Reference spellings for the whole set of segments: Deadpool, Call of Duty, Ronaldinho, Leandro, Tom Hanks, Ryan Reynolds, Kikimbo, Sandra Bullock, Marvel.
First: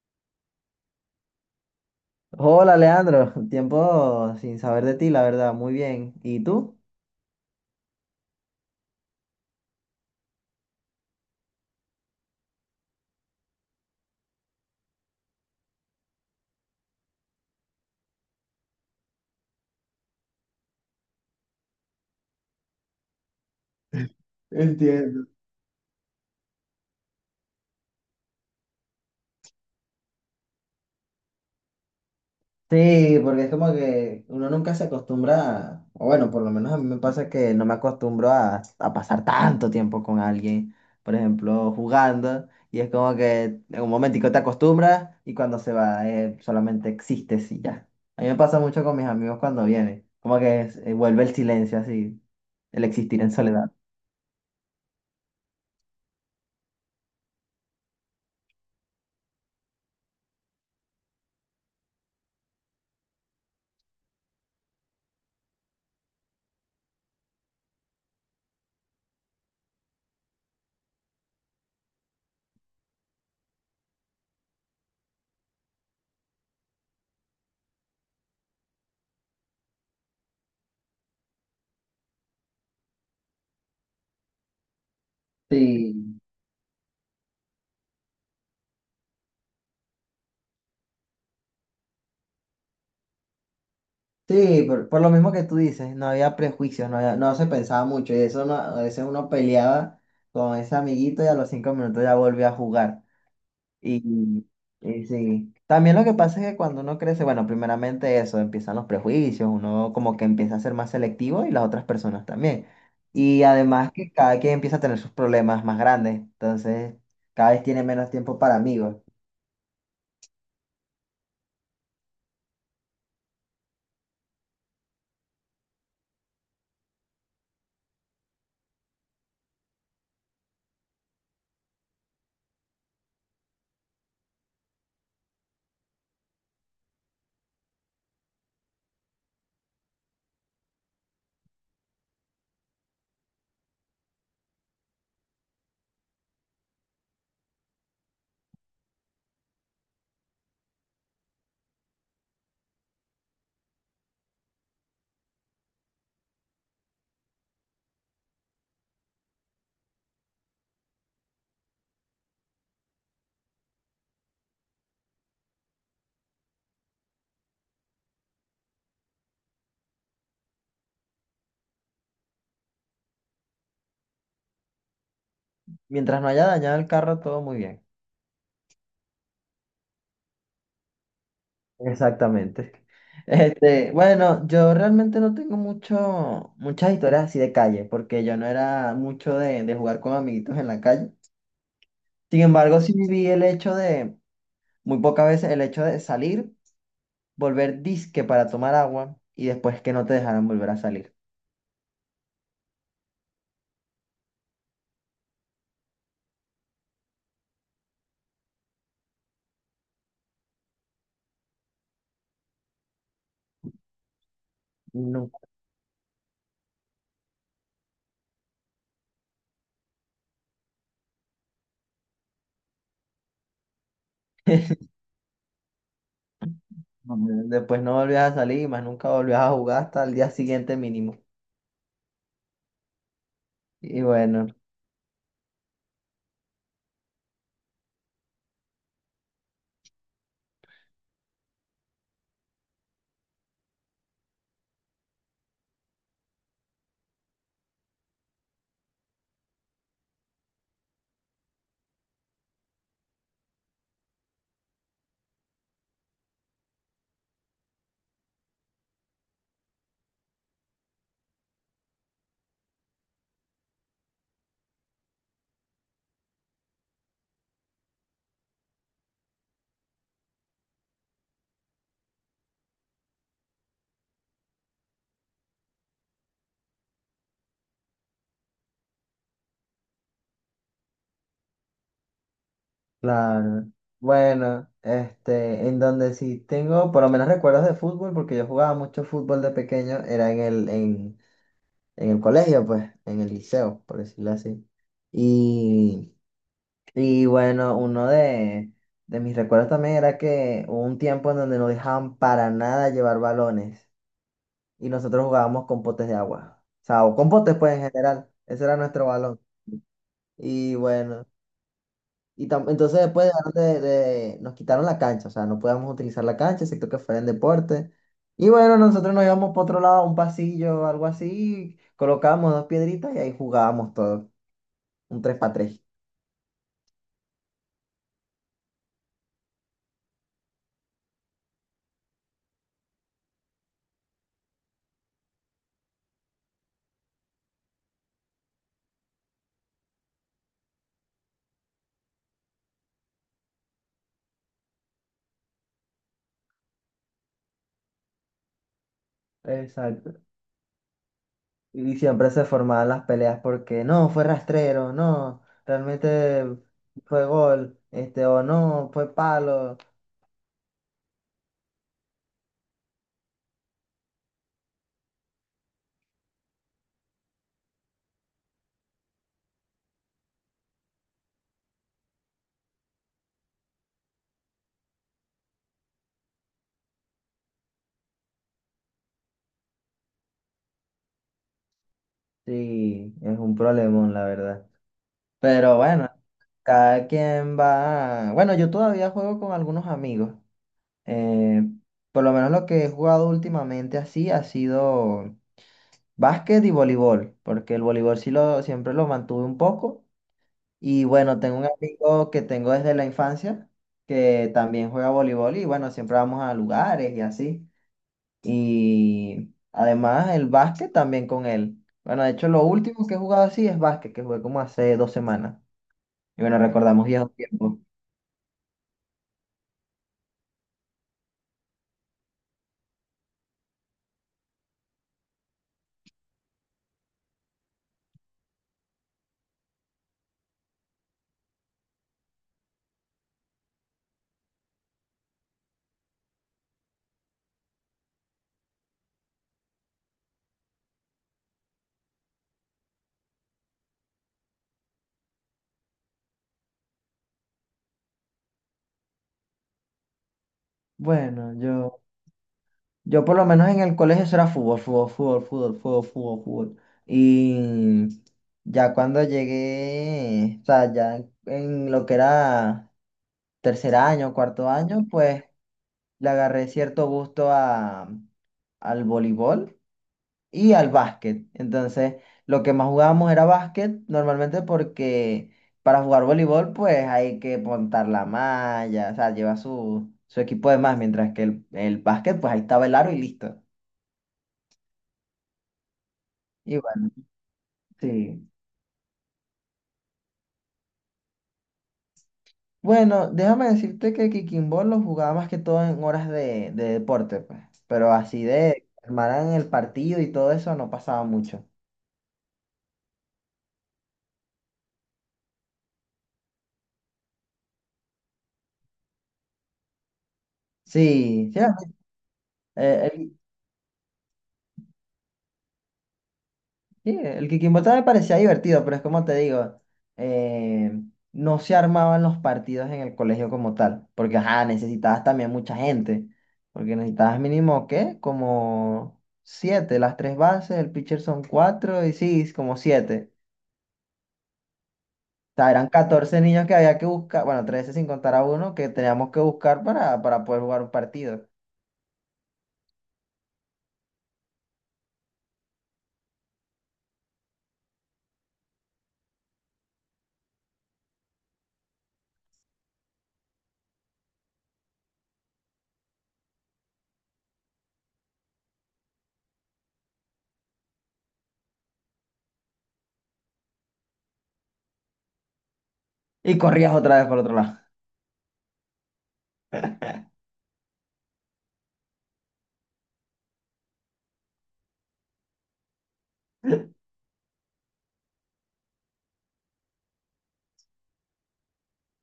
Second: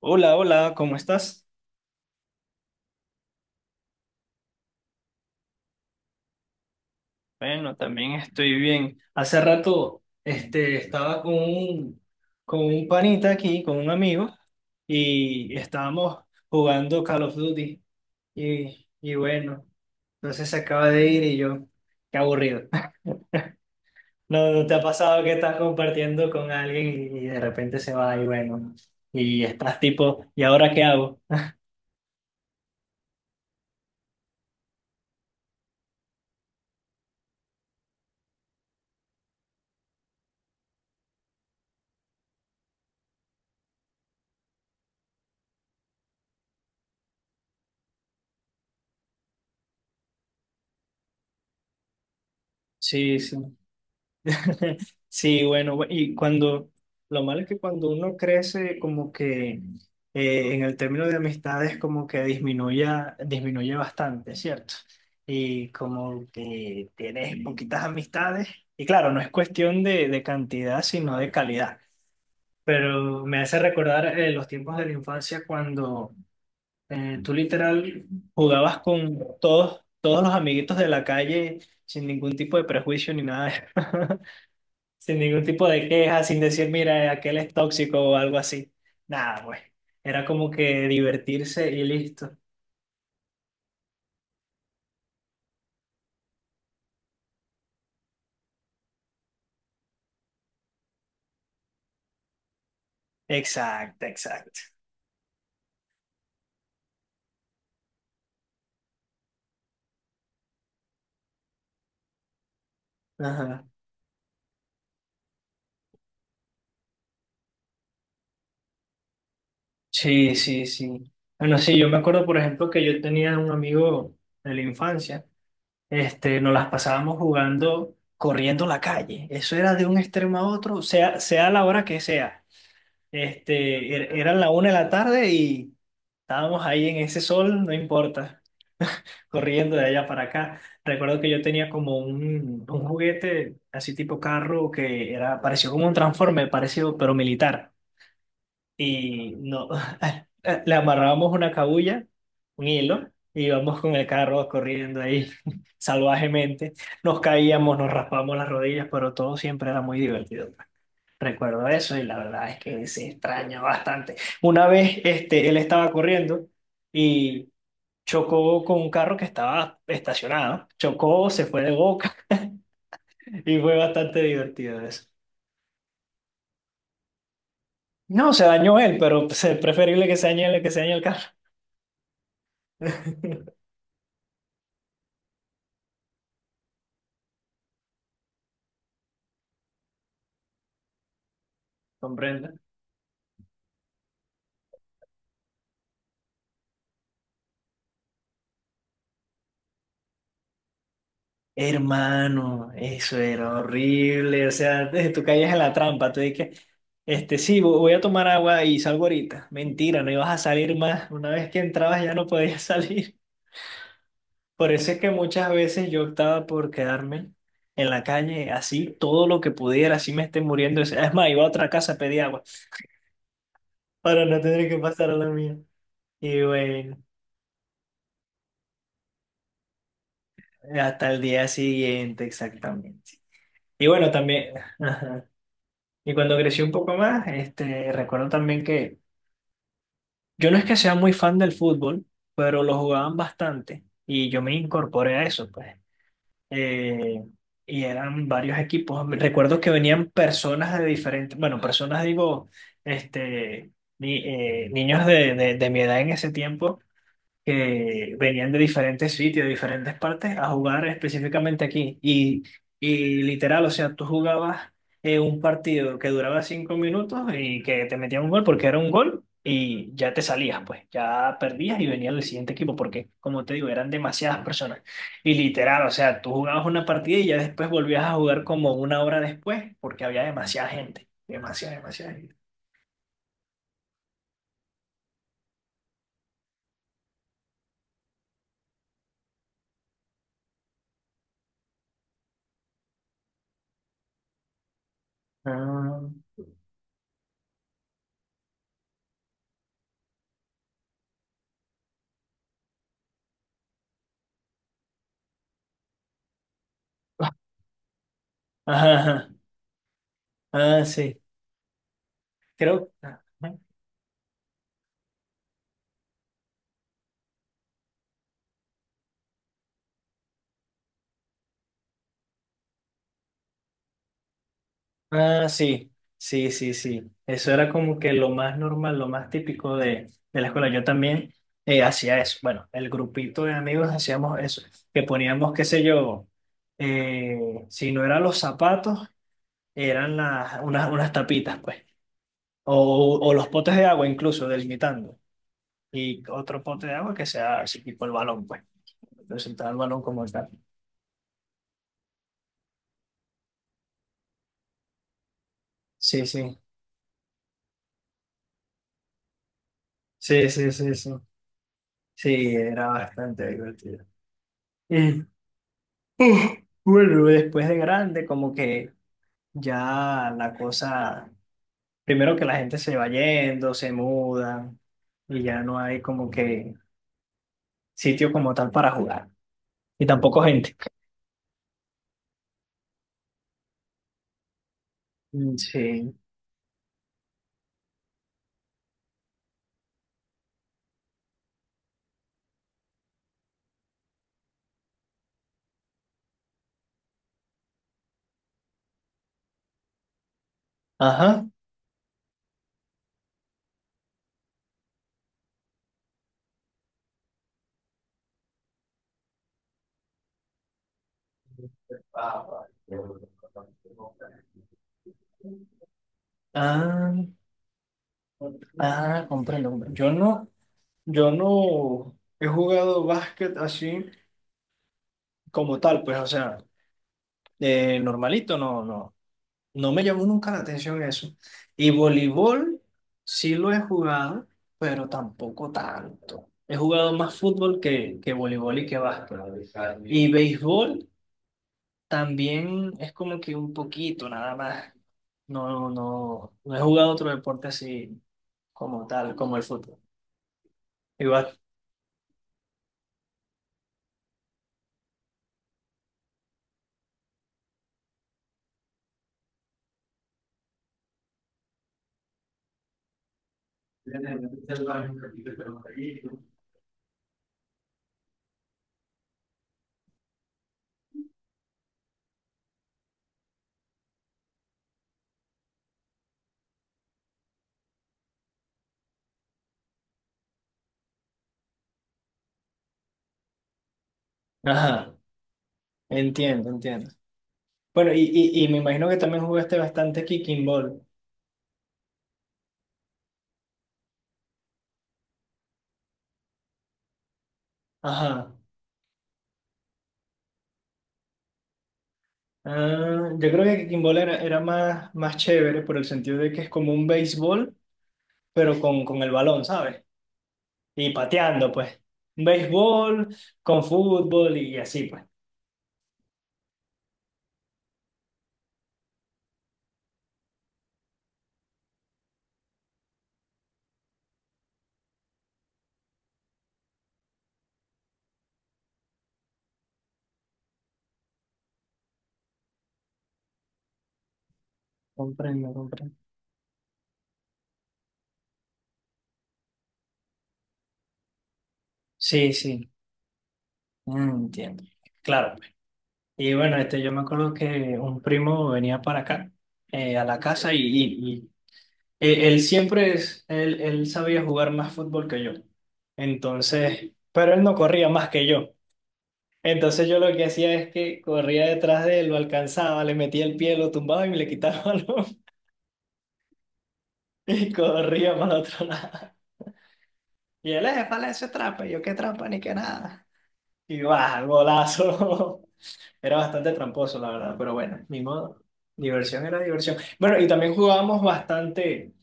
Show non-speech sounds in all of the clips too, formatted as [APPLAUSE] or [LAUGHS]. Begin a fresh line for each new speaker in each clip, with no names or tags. Hola, hola, ¿cómo estás?
Hola, Leandro. Tiempo sin saber de ti, la verdad. Muy bien. ¿Y tú?
Bueno, también estoy bien. Hace rato estaba con con un panita aquí, con un amigo, y estábamos jugando Call of Duty. Y bueno, entonces se acaba de ir y yo, qué aburrido. [LAUGHS] ¿No, no te ha pasado
Entiendo.
que estás compartiendo con alguien y de repente se va y bueno, y estás tipo, ¿y ahora qué hago?
Sí, porque es como que uno nunca se acostumbra, o bueno, por lo menos a mí me pasa que no me acostumbro a pasar tanto tiempo con alguien, por ejemplo, jugando, y es como que en un momentico te acostumbras y cuando se va, solamente existes y ya. A mí me pasa mucho con mis amigos cuando vienen, como que vuelve el silencio así, el
Sí,
existir en
sí.
soledad.
[LAUGHS] Sí, bueno, y cuando, lo malo es que cuando uno crece, como que en el término de amistades, como que disminuye bastante, ¿cierto? Y como que tienes poquitas amistades, y claro, no es cuestión de cantidad, sino de calidad. Pero me hace recordar los tiempos de la infancia cuando tú literal jugabas con todos los amiguitos de la calle sin ningún tipo de prejuicio ni nada. [LAUGHS] Sin ningún tipo de
Sí.
queja, sin decir, mira, aquel es tóxico o algo así. Nada, pues. Era como que divertirse y listo.
Sí, por lo mismo que tú dices, no había prejuicios, no se pensaba mucho y eso a veces uno peleaba con ese amiguito y a los 5 minutos ya volvía a jugar.
Exacto,
Y,
exacto.
y sí, también lo que pasa es que cuando uno crece, bueno, primeramente eso, empiezan los prejuicios, uno como que empieza a ser más selectivo y las otras personas también. Y
Ajá.
además que cada quien empieza a tener sus problemas más grandes, entonces cada vez tiene menos tiempo para amigos.
Sí, sí, sí. Bueno, sí, yo me acuerdo, por ejemplo, que yo tenía un amigo de la infancia. Este, nos las pasábamos jugando, corriendo la calle. Eso era de un extremo a otro, sea, sea la hora que sea. Este, eran la 1 de la tarde y estábamos ahí en ese sol, no importa. Corriendo de allá para acá. Recuerdo que yo tenía como un juguete así tipo carro que era parecido como un transforme parecido, pero militar. Y no, [LAUGHS] le amarrábamos una cabulla, un hilo, y íbamos con el carro corriendo ahí [LAUGHS] salvajemente. Nos caíamos, nos raspamos las rodillas, pero todo siempre era muy divertido. Recuerdo eso y la verdad es que se extraña bastante. Una vez él estaba corriendo y chocó con un carro que estaba estacionado. Chocó, se fue de boca [LAUGHS] y fue bastante divertido eso.
Mientras no haya dañado el carro, todo muy bien.
No, se dañó él, pero pues, es preferible que se dañe él que se dañe el carro.
Exactamente.
[LAUGHS]
Bueno, yo realmente no tengo mucho, muchas historias así de calle, porque yo no era mucho de jugar con amiguitos en la calle. Sin
Comprende.
embargo, sí viví el hecho de, muy pocas veces, el hecho de salir, volver disque para tomar agua y después que no te dejaran volver a salir.
Hermano, eso era horrible. O sea, desde tú caías en la trampa. Tú dices, este, sí, voy a tomar agua y salgo ahorita. Mentira, no ibas a salir más. Una vez que entrabas ya no podías [LAUGHS] salir. Por eso es que
Nunca.
muchas veces yo optaba por quedarme en la calle, así todo lo que pudiera, así me esté muriendo. Es más, iba a otra casa a pedir agua para no tener que
[LAUGHS]
pasar a la mía. Y bueno,
Después no volvías a salir y más nunca volvías a jugar hasta el día siguiente
hasta
mínimo.
el día siguiente, exactamente. Y
Y
bueno, también,
bueno.
ajá. Y cuando crecí un poco más, este, recuerdo también que yo no es que sea muy fan del fútbol, pero lo jugaban bastante y yo me incorporé a eso, pues. eh, y eran varios equipos. Recuerdo que venían personas de diferentes, bueno, personas digo, este, niños de mi edad en ese tiempo que venían de diferentes sitios, de diferentes partes, a jugar específicamente aquí. Y literal, o sea, tú jugabas un partido que duraba 5 minutos y que te metían un gol porque era un gol y ya te salías, pues, ya perdías y venía el siguiente equipo porque, como te digo, eran demasiadas personas. Y literal, o sea, tú jugabas una partida y ya después volvías a jugar como una hora después porque había demasiada gente, demasiada, demasiada gente.
Claro. Bueno, en donde sí tengo por lo menos recuerdos de fútbol, porque yo jugaba mucho fútbol de pequeño, era en el colegio, pues, en el liceo, por decirlo así.
Ah,
Y, y bueno, uno de mis recuerdos también era que hubo un tiempo en donde no dejaban para nada llevar balones y nosotros jugábamos con potes de agua. O sea, o con
[LAUGHS]
potes, pues, en general. Ese era
ajá,
nuestro
ajá.
balón. Y
Ah, sí,
bueno. Y
creo.
entonces
Ah,
después dejaron nos quitaron la cancha, o sea, no podíamos utilizar la cancha, excepto que fuera en deporte. Y bueno, nosotros nos íbamos por otro lado, a un pasillo o algo así, colocábamos dos piedritas y ahí jugábamos todo, un tres
ah,
para tres.
sí, sí, sí, sí. Eso era como que lo más normal, lo más típico de la escuela. Yo también hacía eso. Bueno, el grupito de amigos hacíamos eso, que poníamos, qué sé yo, eh, si no eran los zapatos, eran unas, unas tapitas, pues. O los potes de agua incluso, delimitando. Y otro pote de agua que sea así tipo el balón, pues. Representar el balón
Exacto.
como tal.
Y siempre se formaban las peleas porque no, fue rastrero, no,
Sí,
realmente
sí,
fue gol, o no, fue palo.
sí, sí, sí, sí. Sí, era bastante divertido. [LAUGHS] Uf, bueno, después de grande, como que ya la cosa, primero que la gente se va yendo, se muda y ya no hay como que sitio como tal para jugar y tampoco gente.
Sí, es un problemón, la verdad.
Mm,
Pero bueno,
sí.
cada quien va. Bueno, yo todavía juego con algunos amigos. Eh, por lo menos lo que he jugado últimamente así ha sido básquet y voleibol, porque el voleibol sí siempre lo mantuve un poco. Y bueno,
Ajá.
tengo un amigo que tengo desde la infancia que también juega voleibol y bueno, siempre vamos a lugares y así. Y además el básquet también con él. Bueno, de hecho lo último que he jugado así es básquet, que jugué como hace 2 semanas. Y bueno, recordamos
Ah,
viejos tiempos.
ah, comprendo. Yo no he jugado básquet así como tal, pues, o sea, normalito, no, no. No me llamó nunca la atención eso. Y voleibol sí lo he jugado, pero tampoco tanto. He jugado más fútbol que voleibol y que básquet. Y béisbol también es como que un poquito, nada más. No, no, no he jugado otro deporte así como tal, como el fútbol.
Bueno,
Igual.
Yo por lo menos en el colegio eso era fútbol, fútbol, fútbol, fútbol, fútbol, fútbol, fútbol. Y ya cuando llegué, o sea, ya en lo que era tercer año, cuarto año, pues le agarré cierto gusto al voleibol y al básquet. Entonces, lo que más jugábamos era básquet, normalmente porque para jugar voleibol, pues hay que montar la malla, o sea, lleva su, su equipo de más, mientras que el básquet, pues ahí estaba el aro y listo.
Ajá, entiendo, entiendo.
Igual.
Bueno,
Sí.
y me imagino que también jugaste bastante kicking ball.
Bueno, déjame decirte que Kikimbo lo jugaba más que todo en horas de deporte, pues. Pero así
Ajá.
de armaran el partido y todo eso no pasaba mucho.
Ah, yo creo que kimball era, era más, más chévere por el sentido de que es como un béisbol, pero con el balón, ¿sabes? Y
Sí, sí,
pateando, pues. Un
eh,
béisbol
el,
con fútbol y así, pues.
sí, el Kikimbo también me parecía divertido, pero es como te digo, eh, no se armaban los partidos en el colegio como tal, porque ajá, necesitabas también mucha gente, porque necesitabas mínimo, ¿qué? Como siete, las tres bases, el pitcher son cuatro y sí, como siete. Sea,
Comprendo,
eran
comprendo.
14 niños que había que buscar, bueno, 13 sin contar a uno, que teníamos que buscar para poder jugar un partido.
Sí, sí, mm, entiendo. Claro, pues. Y bueno, este, yo me acuerdo que un primo venía para acá, a la casa, y, él sabía jugar más fútbol que yo. Entonces, pero él no corría más que yo. Entonces yo lo que hacía es que corría detrás de él, lo alcanzaba, le metía el pie, lo tumbaba y me le quitaba el balón
Y corrías otra vez por
[LAUGHS]
otro
y
lado.
corría para el otro lado. Y él, vale, eso es trampa. Y yo, qué trampa ni qué nada. Y va, golazo. [LAUGHS] Era bastante tramposo, la verdad, pero bueno, ni modo. Diversión era diversión. Bueno, y también jugábamos bastante,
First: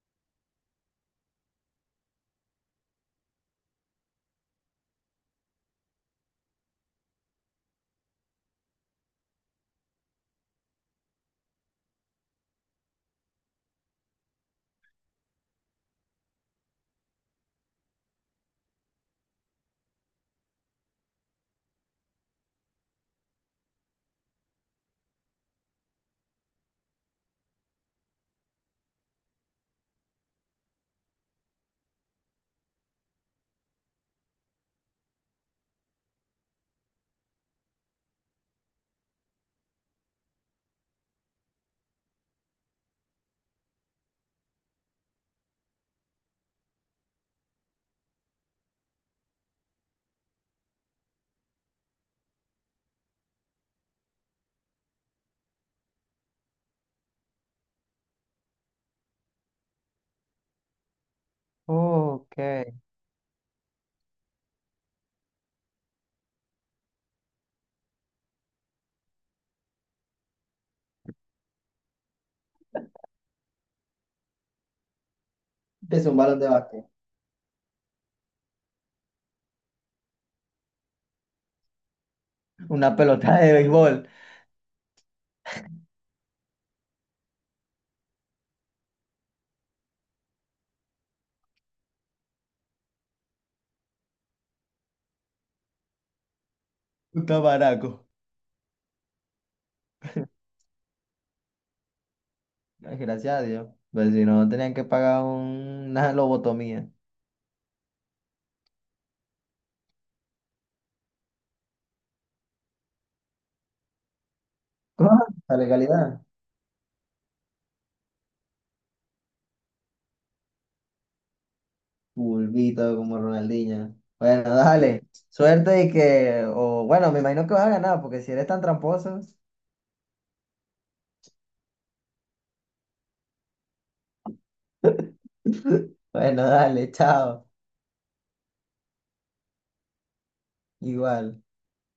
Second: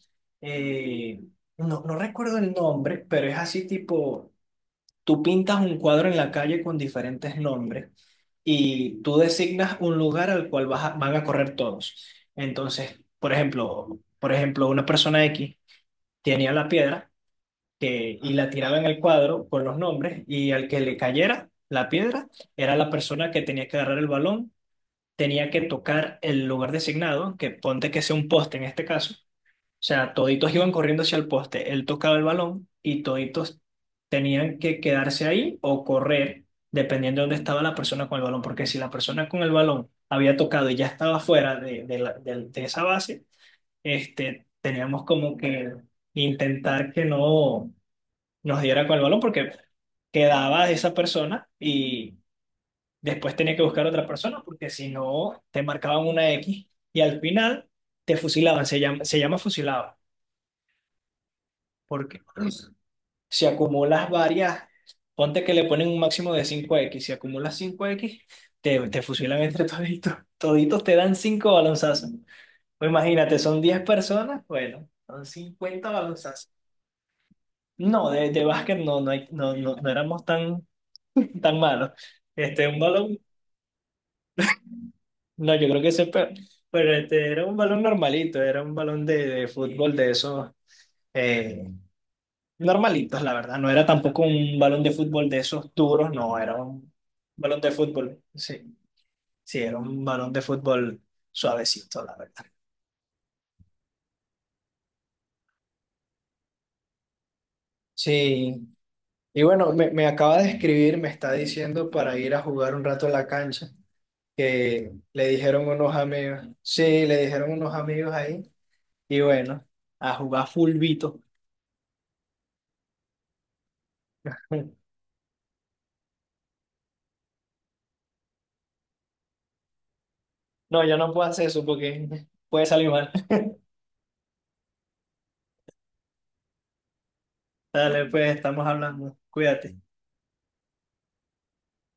eh, no, no recuerdo el nombre, pero es así tipo, tú pintas un cuadro en la calle con diferentes nombres. Y tú designas un lugar al cual van a correr todos. Entonces, por ejemplo, una persona X tenía la piedra y la tiraba en el cuadro con los nombres y al que le cayera la piedra era la persona que tenía que agarrar el balón, tenía que tocar el lugar designado, que ponte que sea un poste en este caso, o sea, toditos iban corriendo hacia el poste. Él tocaba el balón y toditos tenían que quedarse ahí o correr, dependiendo de dónde estaba la persona con el balón. Porque si la persona con el balón había tocado y ya estaba fuera de esa base, este, teníamos como que intentar que no nos diera con el balón porque quedaba esa persona y después tenía que buscar otra persona porque si no, te marcaban una X y al final te fusilaban. Se llama fusilado. Porque
Ok.
si acumulas varias, ponte que le ponen un máximo de cinco X. Si acumulas cinco X te fusilan entre toditos. Toditos te dan 5 balonzazos. Pues imagínate, son 10 personas, bueno, son 50
Es un balón de
balonzazos.
básquet.
No, de básquet no, no, no, no, no éramos tan, [LAUGHS] tan malos. Este, un
Una
balón,
pelota de béisbol.
no, yo creo que ese, pero este, era un balón normalito, era un balón de fútbol de esos. Eh, normalitos, la verdad. No era tampoco un balón de fútbol de esos duros, no, era un
Un
balón de
tamaraco.
fútbol. Sí, sí, era un balón de fútbol suavecito, la verdad.
Ay, gracias a Dios. Pues si no, tenían que pagar una lobotomía.
Sí, y bueno, me acaba de escribir, me está diciendo para ir a jugar un rato a la cancha, que
Ah,
le
la
dijeron unos
legalidad.
amigos, sí, le dijeron unos amigos ahí, y bueno, a jugar fulbito.
Pulvito como Ronaldinho. Bueno,
[LAUGHS]
dale. Suerte y que, o bueno, me imagino que vas a ganar, porque si eres tan tramposo.
No, yo no puedo hacer eso porque [LAUGHS] puede salir mal. [LAUGHS]
[LAUGHS] Bueno, dale, chao.
Dale, pues estamos hablando, cuídate.
Igual.